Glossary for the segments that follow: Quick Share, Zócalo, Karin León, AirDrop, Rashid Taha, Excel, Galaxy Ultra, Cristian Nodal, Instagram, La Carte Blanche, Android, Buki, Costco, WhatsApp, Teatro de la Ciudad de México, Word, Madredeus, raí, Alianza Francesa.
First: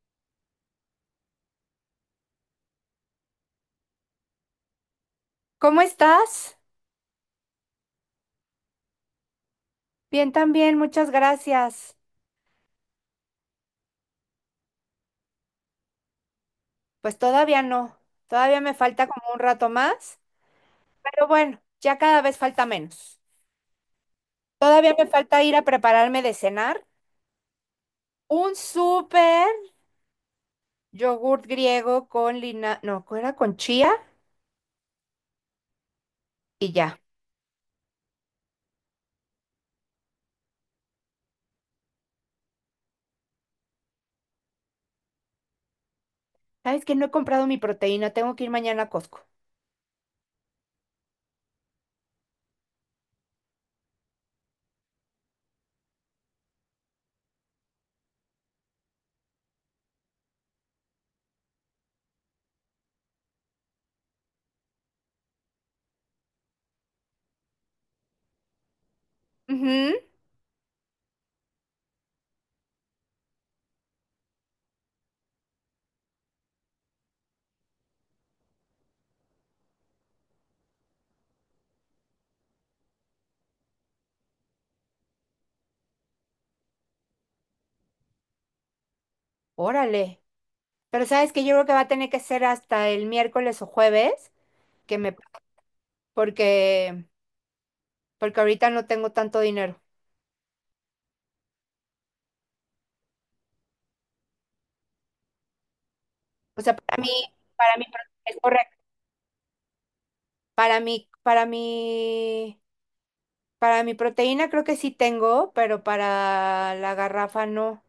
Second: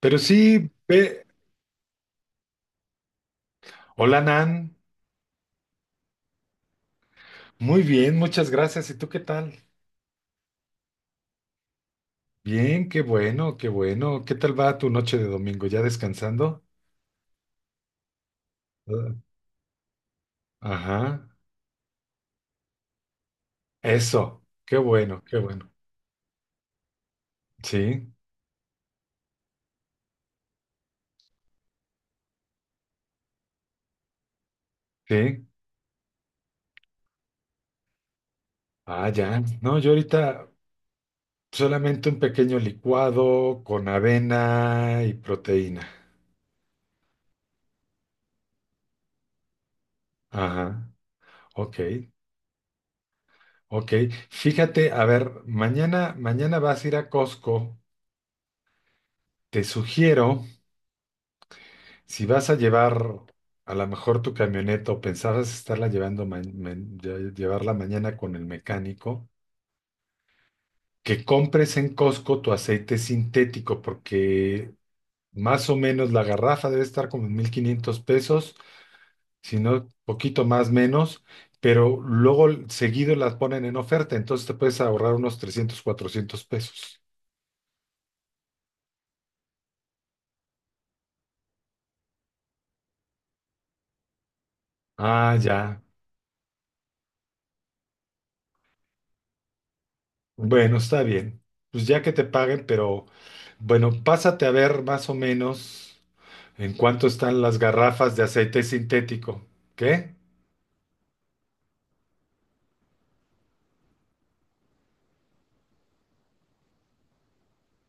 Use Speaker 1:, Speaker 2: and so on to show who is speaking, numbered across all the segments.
Speaker 1: Pero sí, ve. Hola, Nan.
Speaker 2: ¿Cómo estás?
Speaker 1: Muy bien, muchas gracias. ¿Y tú qué tal?
Speaker 2: Bien también, muchas gracias.
Speaker 1: Bien, qué bueno, qué bueno. ¿Qué tal va tu noche de domingo? ¿Ya descansando?
Speaker 2: Pues todavía no, todavía me falta
Speaker 1: Ah,
Speaker 2: como un rato más, pero
Speaker 1: ajá.
Speaker 2: bueno, ya cada vez falta menos.
Speaker 1: Eso. Qué
Speaker 2: Todavía me
Speaker 1: bueno, qué
Speaker 2: falta ir a
Speaker 1: bueno.
Speaker 2: prepararme de cenar
Speaker 1: Sí,
Speaker 2: un súper yogurt griego con lina, no, ¿cuál era? Con chía
Speaker 1: sí.
Speaker 2: y ya.
Speaker 1: Ah, ya. No, yo ahorita solamente un pequeño licuado con avena y proteína.
Speaker 2: ¿Sabes que no he comprado mi proteína? Tengo que ir mañana a Costco.
Speaker 1: Ajá. Ok, ok. Fíjate, a ver, mañana vas a ir a Costco. Te sugiero. Si vas a llevar a lo mejor tu camioneta o pensabas estarla llevando llevarla mañana con el mecánico,
Speaker 2: Ujú.
Speaker 1: que compres en Costco tu aceite sintético, porque más o menos la garrafa debe estar como en 1,500 pesos, si no, poquito más menos, pero luego seguido las ponen en oferta, entonces te puedes ahorrar unos 300 400 pesos.
Speaker 2: Órale. Pero sabes que yo creo que va a tener que ser hasta el miércoles o jueves que me,
Speaker 1: Ah, ya.
Speaker 2: porque porque ahorita no tengo tanto dinero.
Speaker 1: Bueno, está bien. Pues ya que te paguen, pero bueno, pásate a ver más o menos.
Speaker 2: O
Speaker 1: ¿En
Speaker 2: sea, para
Speaker 1: cuánto
Speaker 2: mí,
Speaker 1: están las garrafas de
Speaker 2: es
Speaker 1: aceite
Speaker 2: correcto.
Speaker 1: sintético? ¿Qué?
Speaker 2: Para mí, para mí, para mi proteína creo que sí tengo, pero para la garrafa no.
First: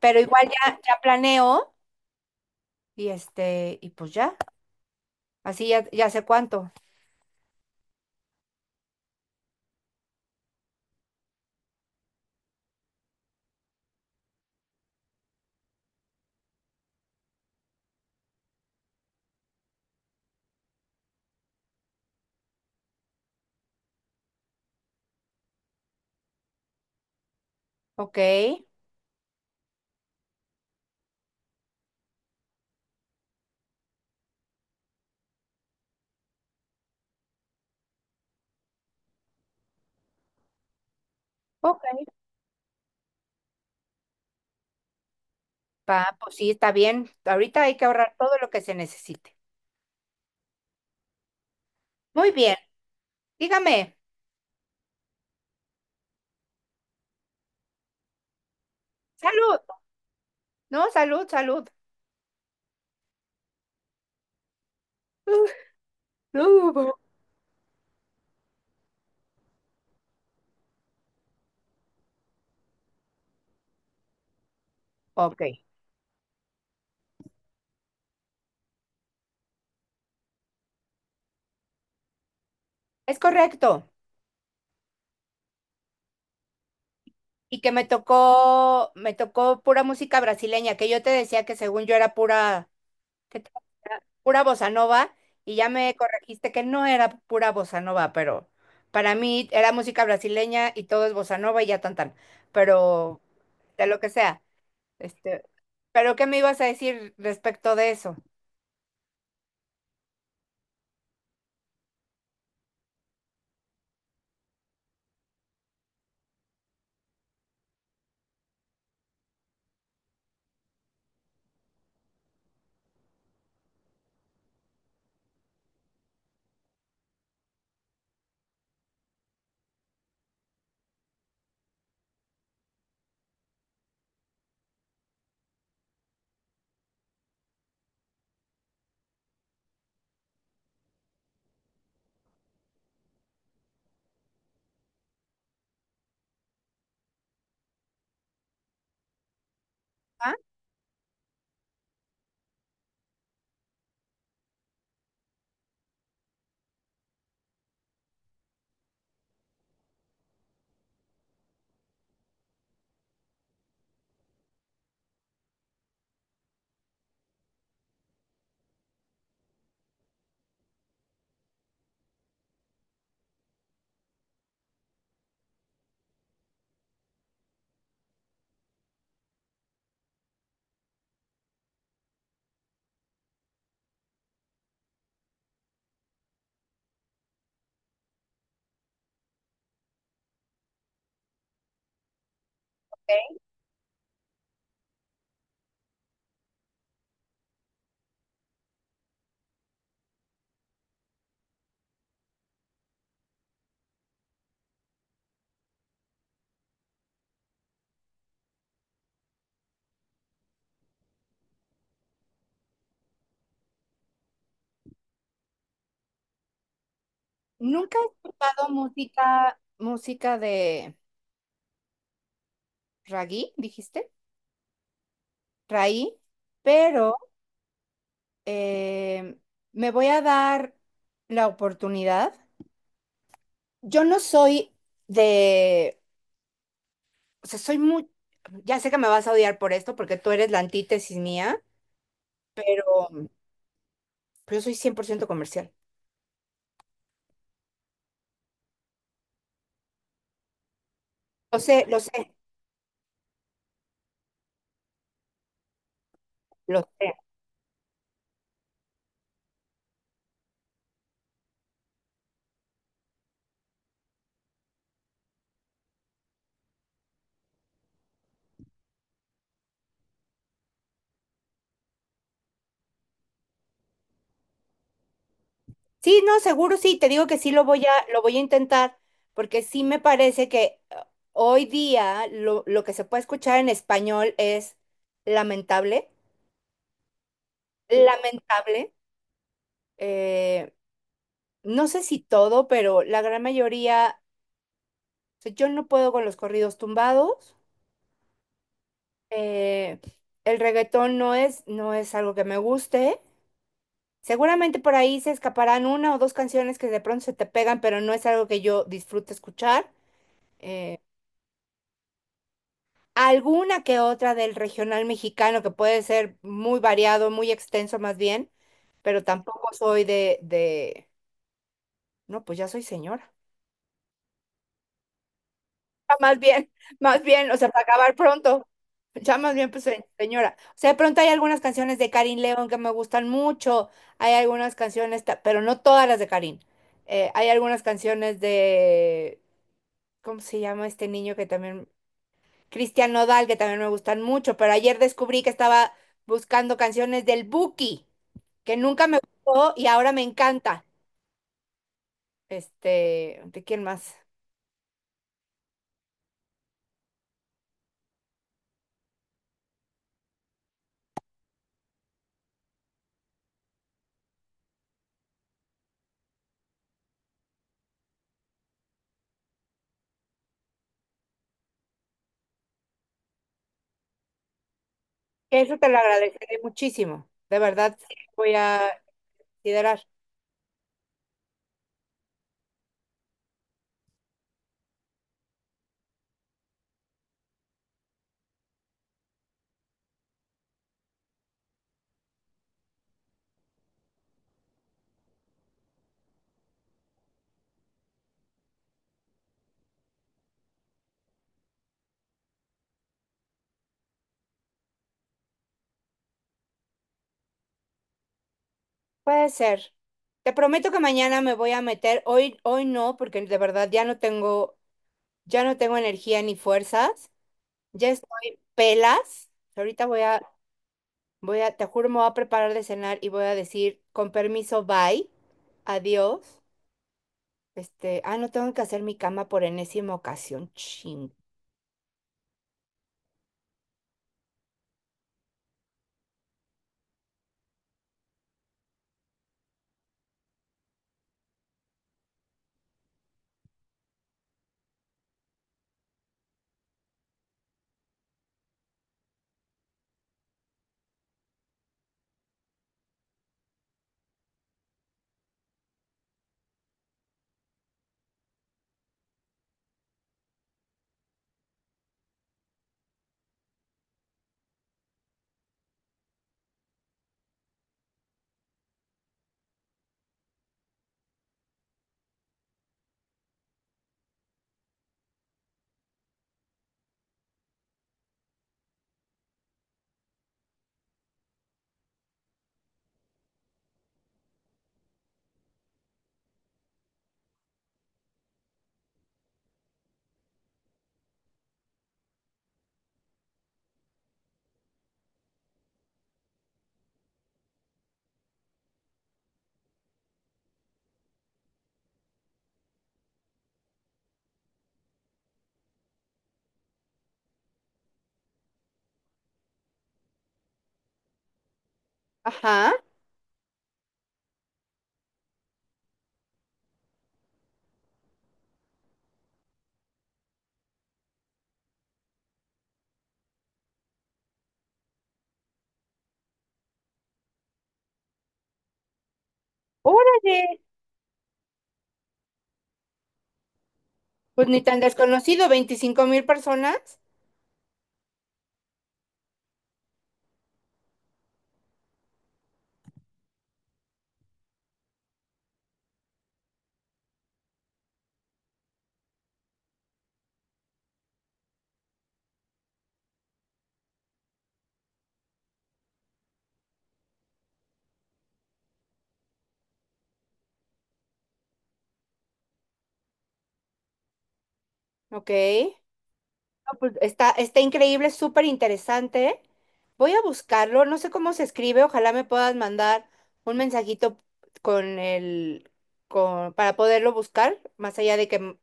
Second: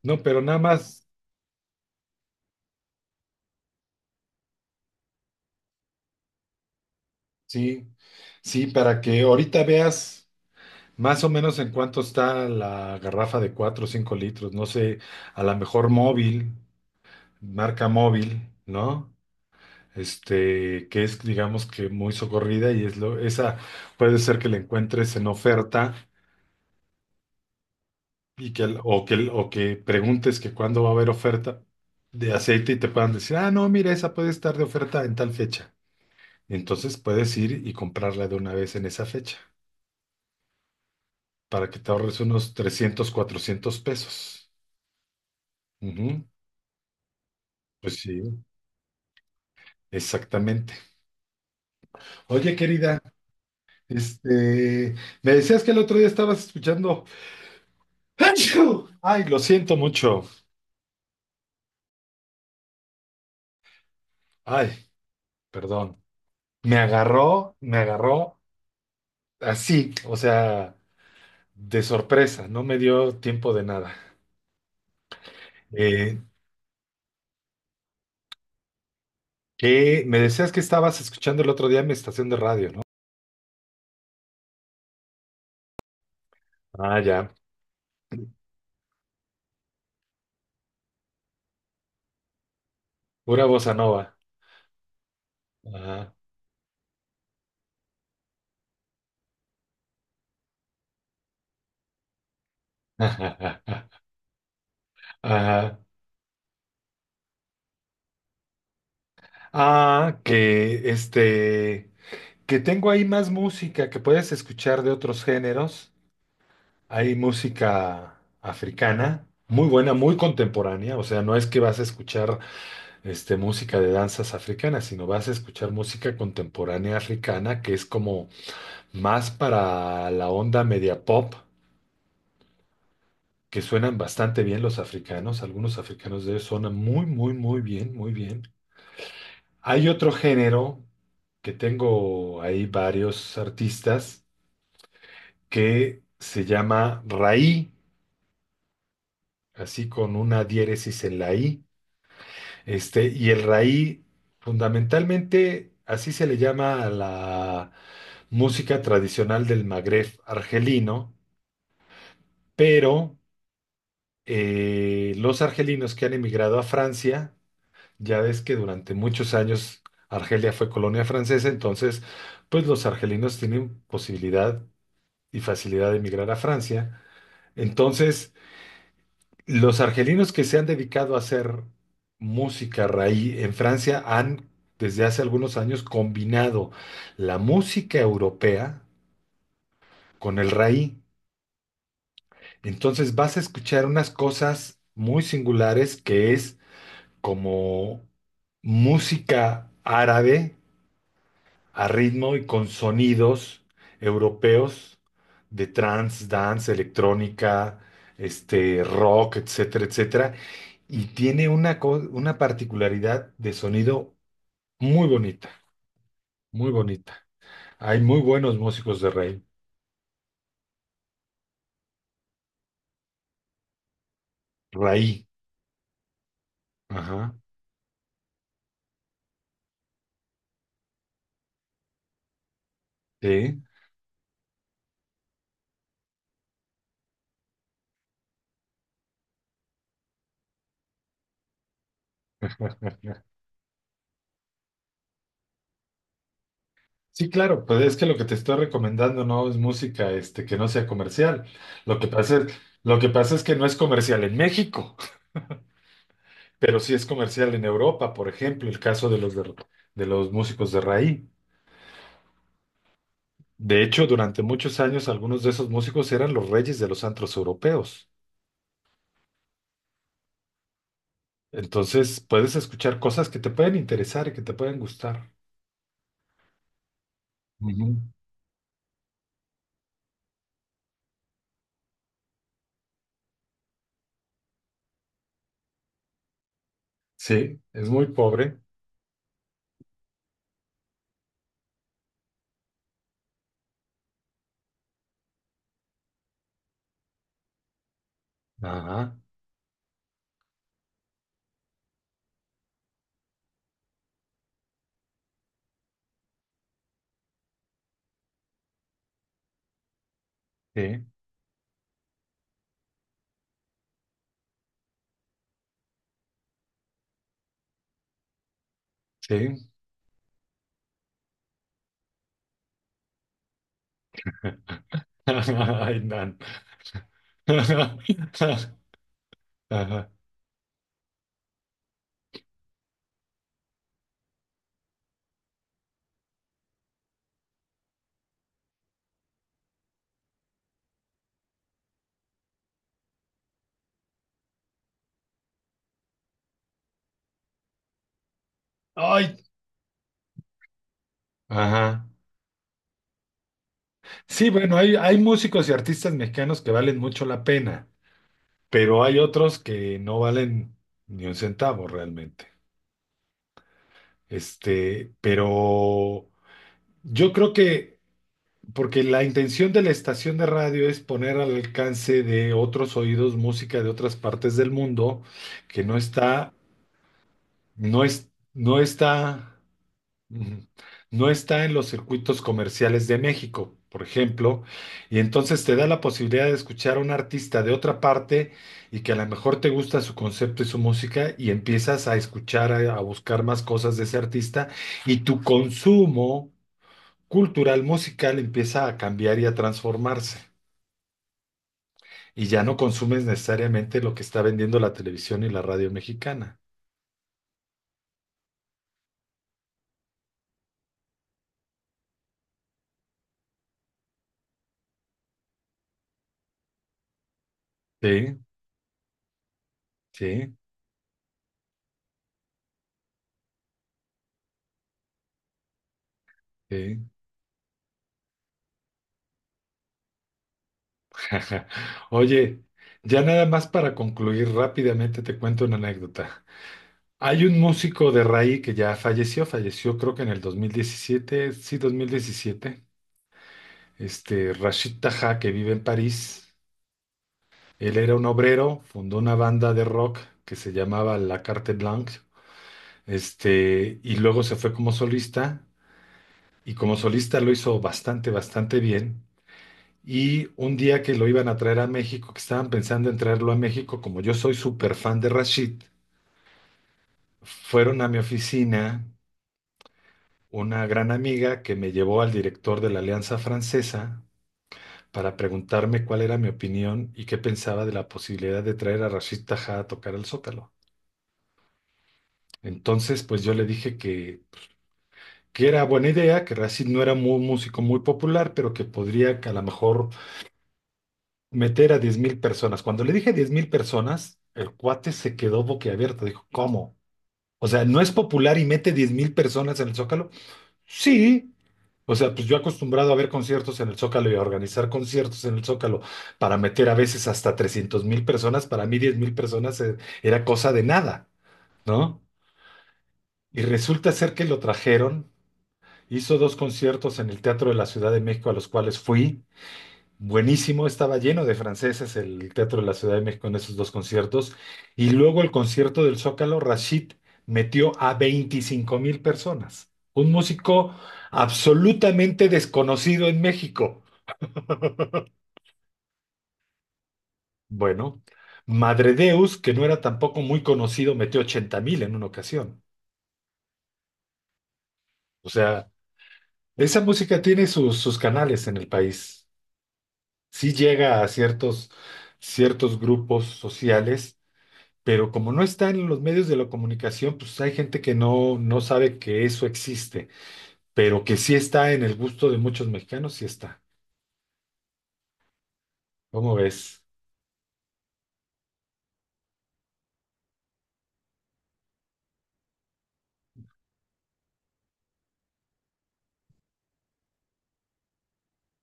Speaker 2: Pero
Speaker 1: No, pero
Speaker 2: igual
Speaker 1: nada
Speaker 2: ya, ya
Speaker 1: más,
Speaker 2: planeo y y pues ya, así ya, ya sé cuánto.
Speaker 1: sí, sí, para que ahorita veas más o menos en cuánto está la garrafa de 4 o 5 litros, no sé, a lo mejor móvil, marca móvil, ¿no? Este, que es, digamos que muy socorrida y es lo, esa puede ser que la encuentres en oferta.
Speaker 2: Ok,
Speaker 1: Y que, o que, o que preguntes que cuándo va a haber oferta de aceite y te puedan decir, ah, no, mira, esa puede estar de oferta en tal fecha. Entonces puedes ir y comprarla de una vez en esa fecha para que
Speaker 2: ok.
Speaker 1: te ahorres unos 300 cuatrocientos pesos. Ujú.
Speaker 2: Pues sí, está bien. Ahorita hay que
Speaker 1: Pues
Speaker 2: ahorrar
Speaker 1: sí,
Speaker 2: todo lo que se necesite.
Speaker 1: exactamente.
Speaker 2: Muy bien,
Speaker 1: Oye, querida,
Speaker 2: dígame.
Speaker 1: este, me decías que el otro día estabas escuchando. ¡Achú! Ay, lo
Speaker 2: Salud.
Speaker 1: siento mucho.
Speaker 2: No, salud, salud.
Speaker 1: Ay, perdón.
Speaker 2: Uh,
Speaker 1: Me
Speaker 2: uh,
Speaker 1: agarró, me agarró así, o sea. De sorpresa, no me dio tiempo de nada.
Speaker 2: Ok,
Speaker 1: Eh, ¿Qué? Me decías que estabas escuchando el otro día en mi estación de radio, ¿no?
Speaker 2: es correcto.
Speaker 1: Ah, ya.
Speaker 2: Y que me tocó pura música brasileña, que yo te decía que según yo era pura, ¿qué
Speaker 1: Pura
Speaker 2: te-
Speaker 1: bossa nova.
Speaker 2: pura bossa nova, y ya me
Speaker 1: Ajá.
Speaker 2: corregiste que no era pura bossa nova, pero para mí era música brasileña y todo es bossa nova y ya tan tan, pero de lo que sea. Este,
Speaker 1: Ajá.
Speaker 2: pero ¿qué me ibas a decir respecto de eso?
Speaker 1: Ah, que este, que tengo ahí más música que puedes escuchar de otros géneros. Hay música africana, muy buena, muy contemporánea. O sea, no es que vas a escuchar este, música de danzas africanas, sino vas a escuchar música contemporánea africana, que es como más para la onda media pop, que suenan bastante bien los africanos, algunos africanos de ellos suenan muy, muy, muy bien, muy bien. Hay otro género que tengo ahí varios artistas que se llama raí, así con
Speaker 2: Ah,
Speaker 1: una diéresis en la i. Este, y el raí, fundamentalmente, así se le llama a la música tradicional del Magreb argelino, pero los argelinos que han emigrado a Francia, ya ves que durante muchos años Argelia fue colonia francesa, entonces pues los argelinos tienen posibilidad y facilidad de emigrar a Francia. Entonces, los argelinos que se han dedicado a hacer música raíz en Francia han desde hace algunos años combinado la música europea con el raí. Entonces vas a
Speaker 2: ok.
Speaker 1: escuchar unas cosas muy singulares que es como música árabe a ritmo y con sonidos europeos de trance, dance, electrónica, este rock, etcétera, etcétera, y tiene una particularidad de sonido muy bonita, muy bonita.
Speaker 2: Nunca
Speaker 1: Hay
Speaker 2: he
Speaker 1: muy buenos
Speaker 2: escuchado
Speaker 1: músicos de rey,
Speaker 2: música de ragui, dijiste,
Speaker 1: raí,
Speaker 2: raí, pero
Speaker 1: ajá,
Speaker 2: eh, me voy a dar la oportunidad.
Speaker 1: sí.
Speaker 2: Yo no soy de, o sea, soy muy, ya sé que me vas a odiar por esto porque tú eres la antítesis mía, pero yo soy 100% comercial.
Speaker 1: Sí, claro, pues es que lo que te estoy recomendando no es música, este, que no sea comercial.
Speaker 2: Lo sé,
Speaker 1: Lo
Speaker 2: lo
Speaker 1: que
Speaker 2: sé,
Speaker 1: pasa es, lo que pasa es que no es comercial en México, pero
Speaker 2: lo
Speaker 1: sí es
Speaker 2: sé.
Speaker 1: comercial en Europa, por ejemplo, el caso de los músicos de raíz. De hecho, durante muchos años algunos de esos músicos eran los reyes de los antros europeos. Entonces, puedes escuchar cosas que te pueden interesar y que te pueden gustar.
Speaker 2: Sí, no, seguro sí, te digo que sí
Speaker 1: Ujú.
Speaker 2: lo voy a intentar porque sí me parece que hoy día lo que se puede escuchar en español es lamentable,
Speaker 1: Sí, es muy pobre.
Speaker 2: lamentable. Eh, no sé si todo, pero la gran mayoría, o sea, yo no puedo con los corridos tumbados.
Speaker 1: Ajá,
Speaker 2: Eh, el reggaetón no es algo que me guste. Seguramente por ahí se escaparán una o dos canciones que de pronto se te pegan, pero no es algo que yo disfrute escuchar. Eh,
Speaker 1: sí,
Speaker 2: alguna que otra del regional mexicano que puede ser muy variado, muy extenso más bien, pero tampoco
Speaker 1: sí.
Speaker 2: soy de, no, pues ya soy señora.
Speaker 1: Ay,
Speaker 2: Más
Speaker 1: Nan.
Speaker 2: bien, más bien, o sea, para acabar pronto. Ya más bien, pues,
Speaker 1: Ajá.
Speaker 2: señora. O sea, de pronto hay algunas canciones de Karin León que me gustan mucho. Hay algunas pero no todas las de Karin. Hay algunas canciones de, ¿cómo se llama este niño que también? Cristian Nodal, que también me gustan mucho. Pero ayer descubrí que estaba buscando canciones del Buki, que nunca me
Speaker 1: Ay,
Speaker 2: gustó y ahora me encanta.
Speaker 1: ajá.
Speaker 2: Este, ¿de quién más?
Speaker 1: Sí, bueno, hay músicos y artistas mexicanos que valen mucho la pena, pero hay otros que no valen ni un centavo realmente. Este, pero yo creo que, porque la intención de la estación de radio es poner al alcance de otros oídos música de otras partes del mundo
Speaker 2: Que eso
Speaker 1: que
Speaker 2: te
Speaker 1: no
Speaker 2: lo
Speaker 1: está,
Speaker 2: agradeceré muchísimo. De verdad,
Speaker 1: no
Speaker 2: sí,
Speaker 1: es,
Speaker 2: voy
Speaker 1: no
Speaker 2: a
Speaker 1: está.
Speaker 2: considerar.
Speaker 1: Ujú. No está en los circuitos comerciales de México, por ejemplo, y entonces te da la posibilidad de escuchar a un artista de otra parte y que a lo mejor te gusta su concepto y su música y empiezas a escuchar, a buscar más cosas de ese artista y tu consumo cultural musical empieza a cambiar y a transformarse. Y ya no consumes necesariamente lo que está vendiendo la televisión y la radio mexicana.
Speaker 2: Puede ser. Te prometo que mañana me voy a meter. Hoy, hoy no, porque de verdad ya no tengo energía ni fuerzas. Ya
Speaker 1: Sí,
Speaker 2: estoy pelas. Ahorita
Speaker 1: sí,
Speaker 2: te juro, me voy a preparar de cenar y voy a decir, con permiso, bye. Adiós.
Speaker 1: sí.
Speaker 2: Este, ah, no tengo que hacer mi cama por enésima ocasión. Ching.
Speaker 1: Oye, ya nada más para concluir rápidamente te cuento una anécdota. Hay un músico de raíz que ya falleció, falleció creo que en el 2017, sí, 2017. Este Rashid Taha, que vive en París. Él era un obrero, fundó una banda de rock que se llamaba La Carte Blanche, este, y luego se fue como solista, y como solista lo hizo bastante, bastante bien. Y un día que lo iban a traer a México, que estaban pensando en traerlo a México, como yo soy súper fan de Rashid, fueron a mi oficina una gran amiga que me llevó al director de la Alianza Francesa para preguntarme cuál era mi opinión y qué pensaba de la posibilidad de traer a Rashid Tajá a tocar el Zócalo. Entonces, pues yo le dije que era buena idea, que Rashid no era un músico muy popular, pero que podría que a lo mejor meter a 10,000 personas. Cuando le dije 10,000 personas, el cuate se quedó boquiabierto. Dijo, ¿cómo? O sea, ¿no es popular y mete 10,000 personas en el Zócalo? Sí. O sea, pues yo acostumbrado a ver conciertos en el Zócalo y a organizar conciertos en el Zócalo para meter a veces hasta 300,000 personas, para mí 10,000 personas era cosa de nada, ¿no?
Speaker 2: Ajá.
Speaker 1: Y resulta ser que lo trajeron, hizo dos conciertos en el Teatro de la Ciudad de México a los cuales fui. Buenísimo, estaba lleno de franceses el Teatro de la Ciudad de México en esos dos conciertos. Y luego el concierto del Zócalo, Rashid metió a 25,000 personas. Un
Speaker 2: Órale.
Speaker 1: músico absolutamente desconocido en México.
Speaker 2: Pues ni tan desconocido, 25,000 personas.
Speaker 1: Bueno, Madredeus, que no era tampoco muy conocido, metió 80,000 en una ocasión. O sea, esa música tiene sus, sus canales en el país. Sí llega a ciertos, ciertos grupos sociales pero como no está en los medios de la comunicación, pues hay gente que no, no sabe que eso existe, pero que sí está en el gusto de muchos mexicanos, sí está.
Speaker 2: Ok.
Speaker 1: ¿Cómo
Speaker 2: No,
Speaker 1: ves?
Speaker 2: pues, está, está increíble, súper interesante. Voy a buscarlo, no sé cómo se escribe, ojalá me puedas mandar un mensajito con el, para poderlo buscar, más allá de que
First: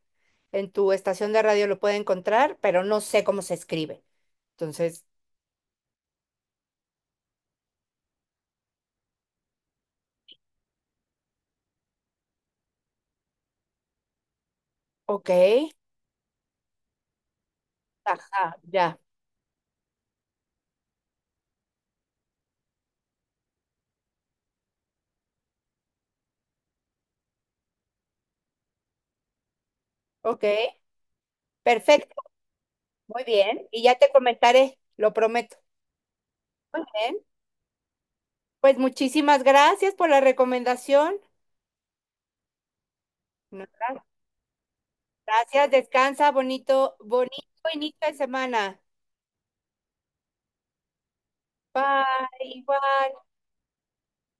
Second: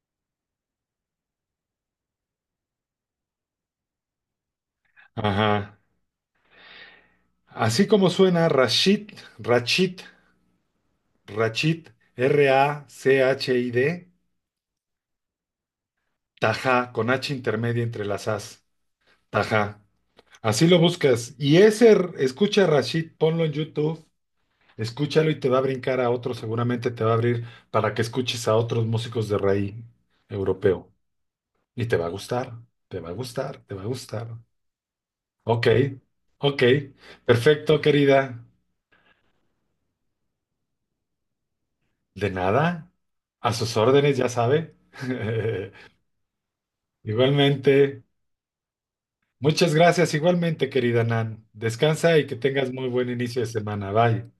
Speaker 2: en tu estación de radio lo pueda encontrar, pero no sé cómo se escribe. Entonces,
Speaker 1: Ajá. Así como suena Rashid, Rachid, Rachid, Rachid,
Speaker 2: ok,
Speaker 1: Tajá, con H intermedia entre las
Speaker 2: ajá,
Speaker 1: As,
Speaker 2: ya,
Speaker 1: Tajá. Así lo buscas. Y ese, escucha Rashid, ponlo en YouTube. Escúchalo y te va a brincar a otro, seguramente te va a abrir para que escuches a otros músicos de raíz
Speaker 2: ok,
Speaker 1: europeo. Y te va a
Speaker 2: perfecto,
Speaker 1: gustar, te va a
Speaker 2: muy
Speaker 1: gustar,
Speaker 2: bien,
Speaker 1: te va
Speaker 2: y
Speaker 1: a
Speaker 2: ya te
Speaker 1: gustar.
Speaker 2: comentaré, lo prometo.
Speaker 1: Ok, ok,
Speaker 2: Bien,
Speaker 1: perfecto, querida.
Speaker 2: pues muchísimas gracias por la recomendación.
Speaker 1: De nada, a
Speaker 2: No,
Speaker 1: sus
Speaker 2: gracias.
Speaker 1: órdenes, ya sabe.
Speaker 2: Gracias, descansa, bonito, bonito
Speaker 1: Igualmente,
Speaker 2: inicio de semana.
Speaker 1: muchas gracias, igualmente, querida Nan. Descansa y que
Speaker 2: Bye,
Speaker 1: tengas muy buen
Speaker 2: bye.
Speaker 1: inicio de semana. Bye.